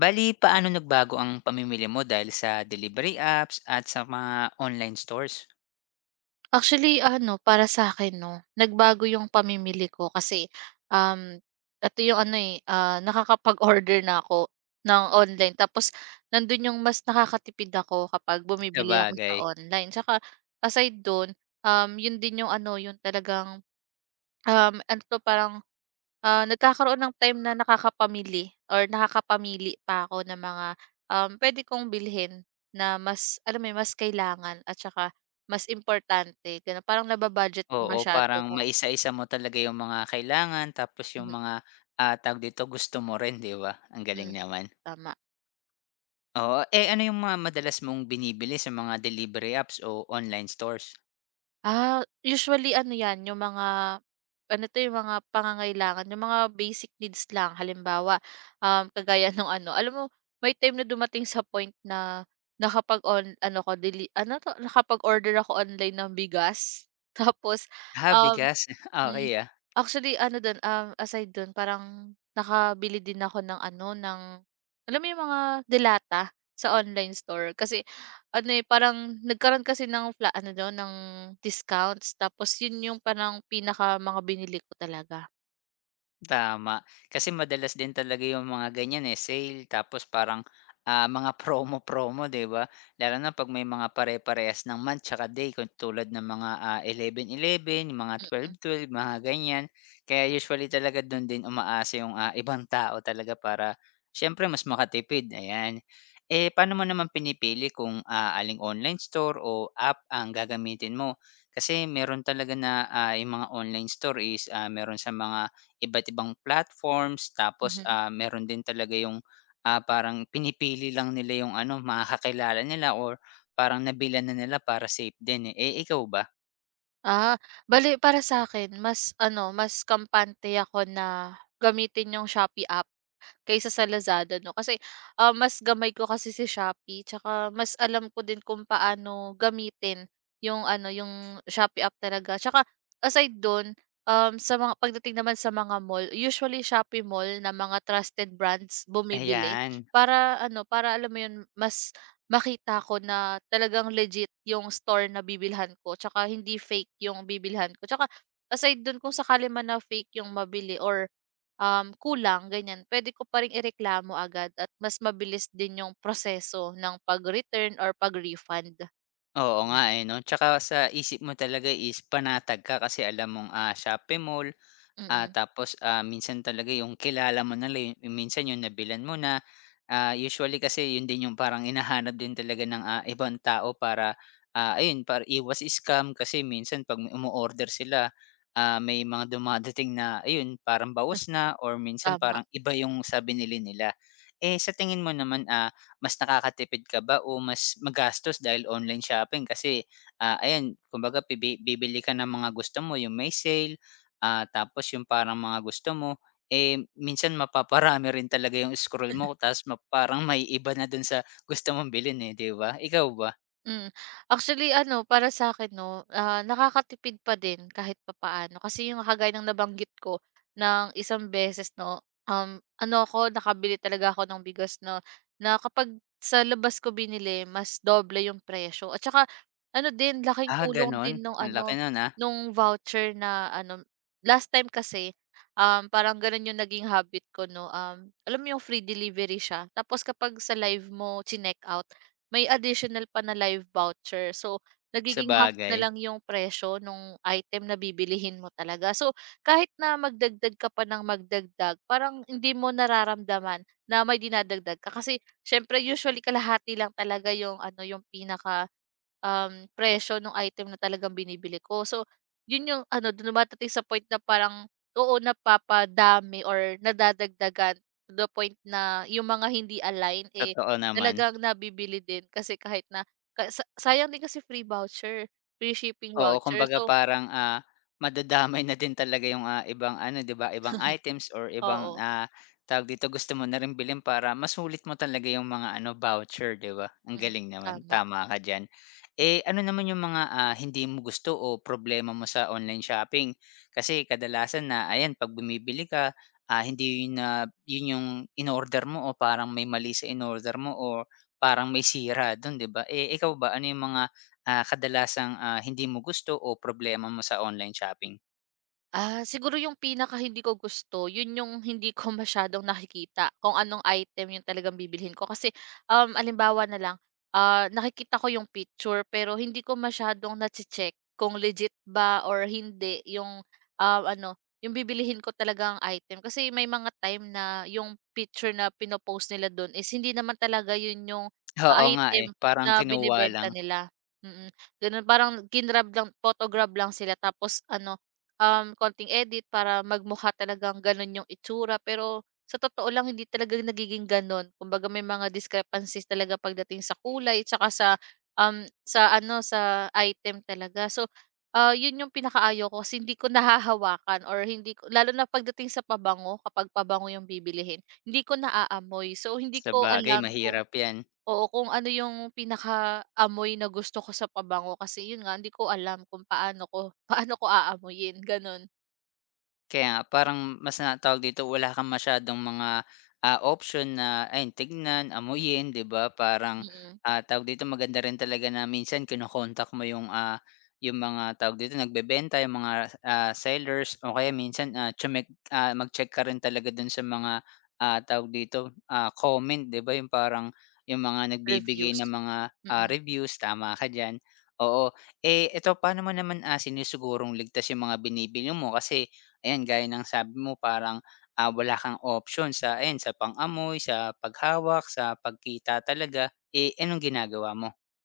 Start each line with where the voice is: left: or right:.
left: Bale, paano nagbago ang pamimili mo dahil sa delivery apps at sa mga online stores?
right: Actually ano, para sa akin 'no, nagbago yung pamimili ko kasi, um, ito yung ano, nakakapag-order na ako ng online tapos nandun yung mas nakakatipid ako kapag bumibili ako sa
left: Sabagay,
right: online. Tsaka aside dun, yun din yung ano, yung talagang ano 'to parang, nagkakaroon ng time na nakakapamili or nakakapamili pa ako ng mga, pwede kong bilhin na mas alam mo 'yun, mas kailangan at saka mas importante gano'n. Parang naba-budget ko
left: oo,
right: masyado
left: parang
right: kung.
left: maisa-isa mo talaga yung mga kailangan tapos yung
right: Mhm,
left: mga, tawag dito, gusto mo rin, 'di ba? Ang galing
right: mm,
left: naman.
right: tama.
left: Oo, eh, ano yung mga madalas mong binibili sa mga delivery apps o online stores?
right: Ah, usually ano 'yan, yung mga ano 'to, yung mga pangangailangan, yung mga basic needs lang. Halimbawa, kagaya nung ano, alam mo may time na dumating sa point na nakapag-on ano ko deli ano 'to, nakapag-order ako online ng bigas. Tapos,
left: Ah,
right: um
left: bigas,
right: hmm,
left: okey, ah.
right: actually ano dun, aside dun parang nakabili din ako ng ano, ng alam mo yung mga delata sa online store kasi ano, eh, parang nagkaroon kasi ng fla ano dun, ng discounts tapos yun yung parang pinaka mga binili ko talaga.
left: Tama. Kasi madalas din talaga yung mga ganyan, eh, sale tapos parang, mga promo-promo, 'di ba? Lalo na 'pag may mga pare-parehas ng month tsaka day katulad ng mga, 11.11 yung mga
right: Mm.
left: 12.12 mga ganyan. Kaya usually talaga dun din umaasa yung, ibang tao talaga para siyempre mas makatipid, ayan. Eh, paano mo naman pinipili kung, aling online store o app ang gagamitin mo? Kasi meron talaga na, yung mga online store is, meron sa mga iba't ibang platforms tapos,
right: Mhm.
left: meron din talaga yung, parang pinipili lang nila yung ano, makakakilala nila or parang nabilhan na nila para safe din, eh. Eh, ikaw ba?
right: Ah, bale para sa akin mas ano, mas kampante ako na gamitin yung Shopee app, kaysa sa Lazada 'no. Kasi, mas gamay ko kasi si Shopee tsaka mas alam ko din kung paano gamitin yung ano, yung Shopee app talaga. Tsaka aside dun, sa mga pagdating naman sa mga mall, usually Shopee Mall na mga trusted brands bumibili
left: Ayan,
right: para ano, para alam mo yun, mas makita ko na talagang legit yung store na bibilhan ko tsaka hindi fake yung bibilhan ko. Tsaka aside dun kung sakali man na fake yung mabili or kulang ganyan, puwede ko pa ring ireklamo agad at mas mabilis din yung proseso ng pag-return or pag-refund.
left: oo nga,
right: Ganyan.
left: eh, 'no? Tsaka sa isip mo talaga is panatag ka kasi alam mong, Shopee Mall.
right: Mm,
left: Ah,
right: mm,
left: tapos, minsan talaga yung kilala mo na lang, yung minsan yung nabilhan mo na, usually kasi yun din yung parang hinahanap din talaga ng, ibang tao para, ayun para iwas scam kasi minsan 'pag umo-order sila, may mga dumadating na ayun parang bawas na or minsan
right: tama.
left: parang iba yung sabi binili nila. Eh, sa tingin mo naman, mas nakakatipid ka ba o mas magastos dahil online shopping kasi, ayan kumbaga bibili ka ng mga gusto mo, yung may sale. Ah, tapos yung parang mga gusto mo, eh, minsan mapaparami rin talaga yung scroll mo ta's parang may iba na dun sa gusto mong bilhin, eh, 'di ba? Ikaw ba?
right: Mm. Actually ano, para sa akin 'no, nakakatipid pa din kahit papaano. Kasi yung kagaya ng nabanggit ko ng isang beses 'no, ano ako, nakabili talaga ako ng bigas 'no, na kapag sa labas ko binili mas doble yung presyo at saka ano din, laking
left: Ah,
right: tulong
left: ganun?
right: din nung
left: Ang laki
right: ano,
left: nun,
right: nung voucher na ano last time kasi, parang gano'n yung naging habit ko 'no, alam mo yung free delivery siya tapos kapag sa live mo chineck-out may additional pa na live voucher. So, nagiging half na
left: sabagay,
right: lang yung presyo nung item na bibilihin mo talaga. So, kahit na magdagdag ka pa ng magdagdag, parang hindi mo nararamdaman na may dinadagdag ka. Kasi siyempre usually kalahati lang talaga yung ano, yung pinaka presyo ng item na talagang binibili ko. So, yun yung ano, dumatating sa point na parang, oo, napapadami or nadadagdagan to the point na yung mga hindi align, eh.
left: totoo naman.
right: Talagang nabibili din kasi kahit na ka sa sayang din kasi free voucher, free shipping
left: Oo,
right: voucher.
left: kumbaga
right: So,
left: parang, madadamay na din talaga yung, ibang ano, 'di ba, ibang items or ibang,
right: oo,
left: tawag dito, gusto mo na rin bilhin para masulit mo talaga yung mga ano, voucher, 'di ba? Ang
right: mm,
left: galing naman,
right: tama.
left: tama ka diyan. Eh, ano naman yung mga, hindi mo gusto o problema mo sa online shopping? Kasi kadalasan na ayan, 'pag bumibili ka, hindi yun na yun yung order mo o parang may mali sa in order mo o parang may sira dun, 'di ba? Eh, ikaw ba, ano yung mga kadalasang, hindi mo gusto o problema mo sa online shopping.
right: Ah, siguro yung pinaka hindi ko gusto, yun yung hindi ko masyadong nakikita kung anong item yung talagang bibilhin ko. Kasi, alimbawa na lang, nakikita ko yung picture pero hindi ko masyadong nache-check kung legit ba or hindi yung ano, yung bibilihin ko talagang item. Kasi may mga time na yung picture na pinopost nila doon is hindi naman talaga yun yung
left: Oo nga, eh,
right: item
left: parang
right: na
left: kinuha lang.
right: binibenta nila. Mm. Mm. Ganun parang ginrab lang, photograph lang sila tapos ano, konting edit para magmukha talagang gano'n yung itsura, pero sa totoo lang hindi talaga nagiging gano'n. Kumbaga may mga discrepancies talaga pagdating sa kulay tsaka sa, sa ano, sa item talaga. So, 'yun yung pinakaayaw ko kasi hindi ko nahahawakan or hindi ko lalo na pagdating sa pabango, kapag pabango yung bibilihin hindi ko naaamoy. So, hindi ko
left: Sabagay
right: alam kung
left: mahirap 'yan.
right: oo, kung ano yung pinaka pinakaamoy na gusto ko sa pabango kasi yun nga, hindi ko alam kung paano ko paano ko aamuyin, ganun.
left: Kaya nga parang mas na dito, wala kang masyadong mga, option na ayun tignan, amuyin, 'di ba? Parang,
right: Mm,
left: tawag dito maganda rin talaga na minsan kino-contact mo yung, yung mga tawag dito nagbebenta, yung mga, sellers o kaya minsan, mag-check ka rin talaga dun sa mga, tawag dito, comment, 'di ba? Yung parang yung mga nagbibigay ng
right: reviews.
left: mga,
right: Mm.
left: reviews, tama ka diyan. Oo. Eh, eto paano mo naman, sinisigurong ligtas yung mga binibili mo? Kasi ayan, gaya ng sabi mo parang, wala kang option sa ayan, sa pang-amoy, sa paghawak, sa pagkita talaga, eh, anong ginagawa mo?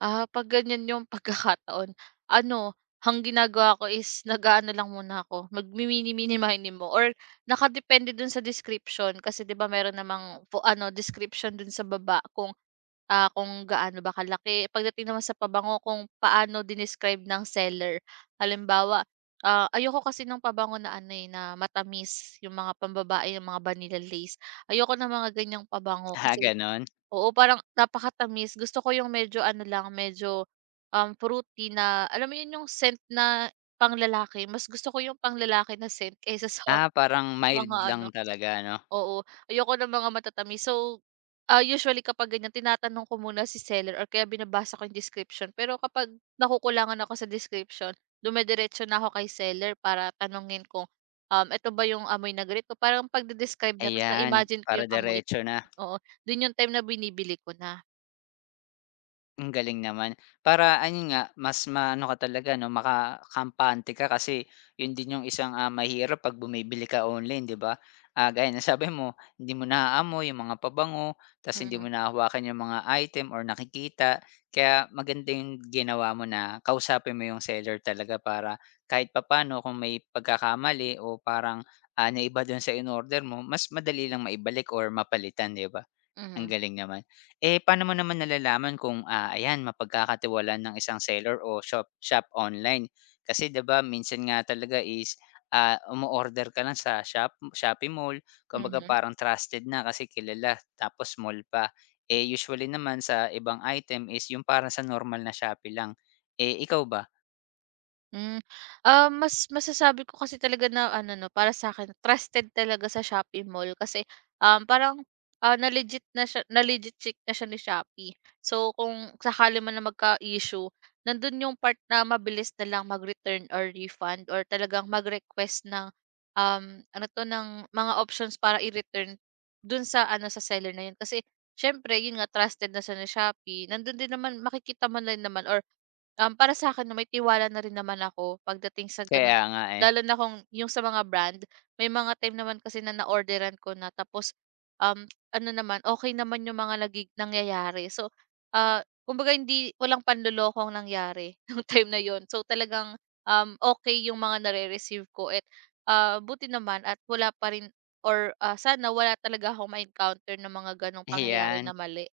right: Ah, 'pag ganyan yung pagkakataon, ano, ang ginagawa ko is nag-aano lang muna ako, magmimini mini mini mo or nakadepende dun sa description kasi 'di ba meron namang fu ano, description dun sa baba kung, kung gaano ba kalaki. Pagdating naman sa pabango kung paano dinescribe ng seller. Halimbawa, ayoko kasi ng pabango na ano, eh, na matamis, yung mga pambabae, yung mga vanilla lace. Ayoko ng mga ganyang pabango
left: Ah,
right: kasi
left: gano'n?
right: oo, parang napakatamis. Gusto ko yung medyo ano lang, medyo, fruity na alam mo yun yung scent na panglalaki, mas gusto ko yung panglalaki na scent kaysa sa
left: Ah, parang mild
right: mga
left: lang
right: ano
left: talaga 'no?
right: oo, ayoko ng mga matatamis. So, usually kapag ganyan tinatanong ko muna si seller or kaya binabasa ko yung description. Pero kapag nakukulangan ako sa description, dumidiretso na ako kay seller para tanungin kung eto ba yung amoy na ganito, parang pagde-describe niya tapos
left: Ayan,
right: na-imagine ko
left: para
right: yung amoy.
left: diretso na.
right: Oo, dun yung time na binibili ko na.
left: Ang galing naman. Para ayun nga, mas maano ka talaga 'no, makakampante ka kasi yun din yung isang, mahirap 'pag bumibili ka online, 'di ba? Ah, gaya ng sabi mo, hindi mo naaamoy yung mga pabango, ta's hindi
right: Mm,
left: mo nahahawakan yung mga item or nakikita. Kaya maganda yung ginawa mo na kausapin mo yung seller talaga para kahit papaano kung may pagkakamali o parang, naiba dun sa in order mo, mas madali lang maibalik or mapalitan, 'di ba? Ang
right: mhm,
left: galing naman. Eh, paano mo naman nalalaman kung, ayan mapagkakatiwalaan ng isang seller o shop shop online? Kasi 'di ba minsan nga talaga is, umo-order ka lang sa Shopee Mall, kumbaga
right: mhm.
left: parang trusted na kasi kilala tapos mall pa. Eh, usually naman sa ibang item is yung parang sa normal na Shopee lang. Eh, ikaw ba?
right: Hmm, mas masasabi ko kasi talaga na ano 'no, para sa akin trusted talaga sa Shopee Mall kasi, parang, na-legit na siya na-legit check na siya ni Shopee. So, kung sakali man na magka-issue, nandun yung part na mabilis na lang mag-return or refund or talagang mag-request ng, ano 'to, ng mga options para i-return dun sa ano, sa seller na yun. Kasi siyempre yun nga trusted na siya ni Shopee, nandun din naman makikita man lang naman or para sa'kin 'no, may tiwala na rin naman ako pagdating sa gano'n.
left: Kaya nga eh.
right: Lalo na kung yung sa mga brand, may mga time naman kasi na na-orderan ko na tapos, um, ano naman, okay naman yung mga nangyayari. So, kumbaga hindi walang panloloko ang nangyari nung time na yon. So, talagang, okey yung mga nare-receive ko at, buti naman at wala pa rin or, sana wala talaga akong ma-encounter ng mga gano'ng pangyayari na
left: Ayan.
right: mali.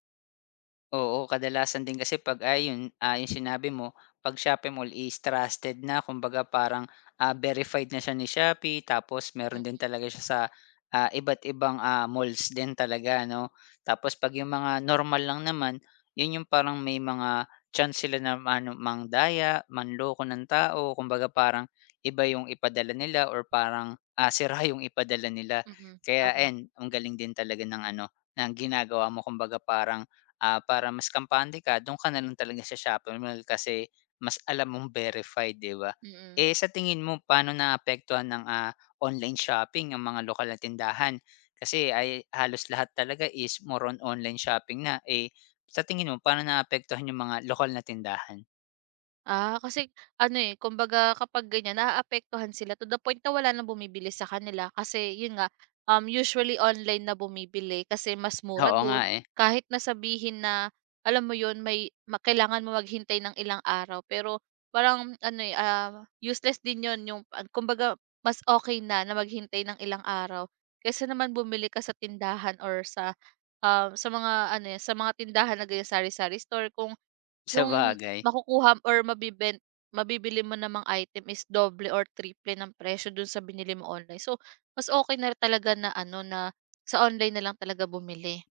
left: Oo, kadalasan din kasi 'pag, ayun yun, yung sinabi mo, 'pag Shopee Mall is trusted na kumbaga parang, verified na siya ni Shopee tapos meron
right: Hmm,
left: din talaga siya sa, iba't ibang, malls din talaga 'no. Tapos 'pag yung mga normal lang naman, yun yung parang may mga chance sila na maano mandaya, manloko ng tao, kumbaga parang iba yung ipadala nila or parang, sira yung ipadala nila.
right: mm, mm,
left: Kaya
right: tama,
left: ayan, ang galing din talaga ng ano, ng ginagawa mo kumbaga parang, para mas kampante ka dun ka na lang talaga sa Shopee Mall kasi mas alam mong verified, 'di ba?
right: mm. Mm.
left: Eh, sa tingin mo paano naapektuhan ng, online shopping ang mga lokal na tindahan? Kasi ay halos lahat talaga is more on online shopping na, eh, sa tingin mo paano naapektuhan yung mga lokal na tindahan?
right: Ah, kasi ano, eh, kumbaga kapag ganyan naaapektuhan sila to the point na wala nang bumibili sa kanila kasi yun nga, usually online na bumibili kasi mas mura
left: Oo nga,
right: dun.
left: eh,
right: Kahit na sabihin na alam mo yun may ma kailangan mo maghintay ng ilang araw pero parang ano, useless din yun yung kumbaga mas okay na, na maghintay ng ilang araw kaysa naman bumili ka sa tindahan or sa, sa mga ano, eh, sa mga tindahan na ganyan sari-sari store kung
left: sa
right: yung
left: bagay.
right: makukuha or mabibili mo namang item is doble or triple ng presyo dun sa binili mo online. So, mas okay na talaga na ano, na sa online na lang talaga bumili.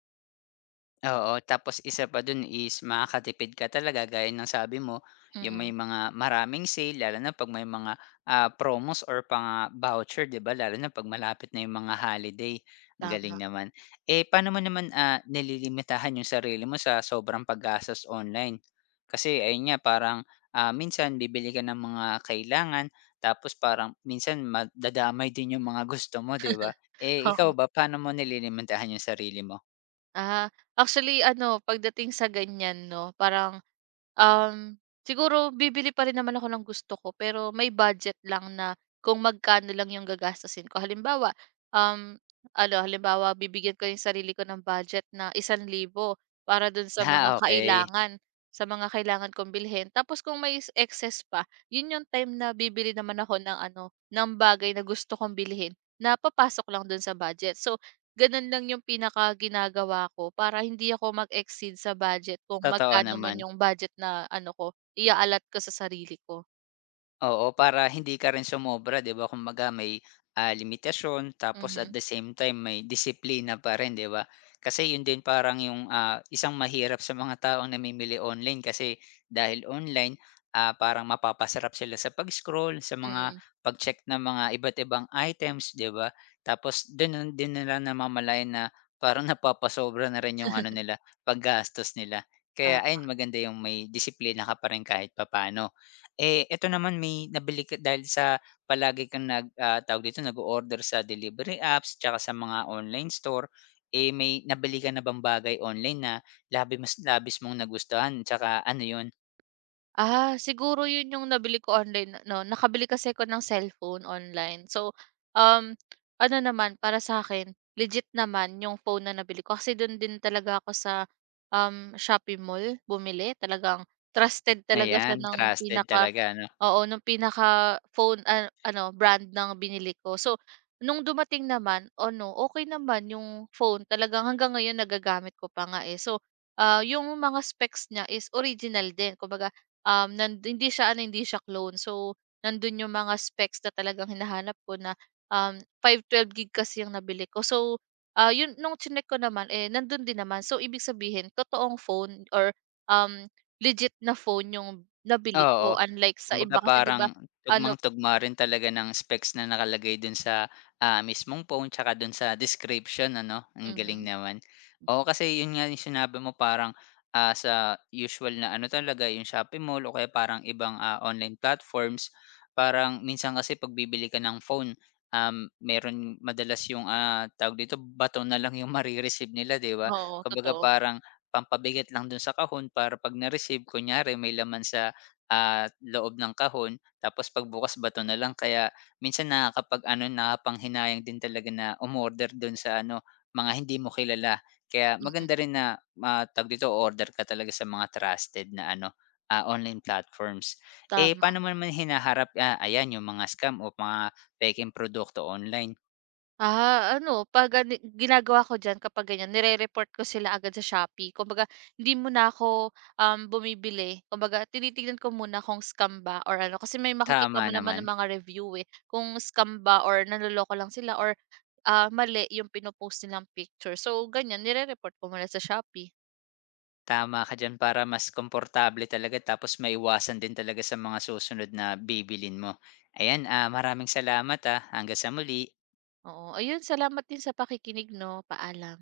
left: Oo, tapos isa pa dun is makakatipid ka talaga gaya ng sabi mo, yung
right: Mm,
left: may mga maraming sale lalo na 'pag may mga, promos or voucher 'di ba lalo na 'pag malapit na yung mga holiday, ang galing
right: tama.
left: naman. Eh, paano mo naman, nililimitahan yung sarili mo sa sobrang paggastos online? Kasi ayun nga parang, minsan bibili ka ng mga kailangan tapos parang minsan madadamay din yung mga gusto mo 'di ba? Eh, ikaw ba paano mo nililimitahan yung sarili mo?
right: Ah, actually ano pagdating sa ganyan 'no, parang, um, siguro bibili pa rin naman ako ng gusto ko pero may budget lang na kung magkano lang yung gagastusin ko. Halimbawa, um, ano halimbawa bibigyan ko yung sarili ko ng budget na 1,000 para dun
left: Ah, okay.
right: sa mga kailangan kong bilhin. Tapos kung may excess pa, yun yung time na bibili naman ako ng ano, ng bagay na gusto kong bilhin na papasok lang dun sa budget. So, gano'n lang yung pinakaginagawa ko para hindi ako mag-exceed sa budget kung
left: Totoo
right: magkano man
left: naman.
right: yung budget na ano ko, iaalat ko sa sarili ko.
left: Oo, para hindi ka rin sumobra 'di ba, kumbaga may, limitasyon tapos at
right: Mhm,
left: the same time may disiplina pa rin 'di ba? Kasi yun din parang yung, isang mahirap sa mga taong namimili online kasi dahil online, parang mapapasarap sila sa pag-scroll, sa mga
right: mm.
left: pag-check ng mga iba't ibang items 'di ba? Tapos dun din nila namamalayan na parang napapasobra na rin yung ano nila, paggastos nila. Kaya ayun maganda yung may disiplina ka pa rin kahit papaano. Eh, eto naman may nabili ka dahil sa palagi kang tawag dito, nag-o-order sa delivery apps tsaka sa mga online store, eh, may nabili ka na bang bagay online na mas labis mong nagustuhan tsaka ano yun,
right: Ah, siguro yun yung nabili ko online 'no, nakabili kasi ko ng cellphone online. So, um, ano naman para sa akin legit naman yung phone na nabili ko kasi dun din talaga ako sa, Shopee Mall bumili. Talagang trusted talaga siya
left: ayan,
right: ng
left: trusted
right: pinaka
left: talaga 'no?
right: oo, ng pinaka phone ano brand ng binili ko. So, nung dumating naman ano, okay naman yung phone talagang hanggang ngayon nagagamit ko pa nga, eh. So, yung mga specs niya is original din kumbaga um, nan hindi siya ano, hindi siya clone. So, nandun yung mga specs na talagang hinahanap ko na 512 gig kasi yung nabili ko. So, yun, nung chinek ko naman, eh, nandun din naman. So, ibig sabihin, totoong phone or um, legit na phone yung nabili
left: Oo,
right: ko. Unlike sa
left: kumbaga
right: iba kasi, di ba,
left: parang
right: ano,
left: tugmang-tugma rin talaga ng specs na nakalagay dun sa, mismong phone tsaka dun sa description ano, ang galing
right: mm,
left: naman. Oo, kasi yun nga yung sinabi mo parang, sa usual na ano talaga yung Shopee Mall o kaya parang ibang, online platforms, parang minsan kasi pagbibili ka ng phone, meron madalas yung, tawag dito, bato na lang yung mare nila 'di ba?
right: oo,
left: Kumbaga
right: totoo.
left: parang pampabigat lang dun sa kahon para 'pag na-receive kunyari may laman sa loob ng kahon tapos pagbukas bato na lang. Kaya minsan nakakapag-ano, nakakapanghinayang din talaga na umorder dun sa ano, mga hindi mo kilala. Kaya
right: Mm,
left: maganda rin na, tawag dito, order ka talaga sa mga trusted na ano, online platforms. Eh,
right: tama.
left: paano mo naman hinaharap, ayan yung mga scam o mga pekeng produkto online?
right: Ah, ano 'pag ano ginagawa ko diyan kapag ganyan nire-report ko sila agad sa Shopee. Kumbaga hindi muna ako, bumibili. Kumbaga tinitignan ko muna kung scam ba or ano, kasi may makikita
left: Tama
right: mo naman
left: naman.
right: ng mga review, eh, kung scam ba or nanloloko lang sila or, mali yung pinopost post nilang picture. So ganyan nire-report ko muna sa Shopee.
left: Tama ka diyan para mas komportable talaga tapos maiwasan din talaga sa mga susunod na bibilhin mo. Ayan, maraming salamat, ah. Hanggang sa muli.
right: Oo, ayun salamat din sa pakikinig 'no, paalam.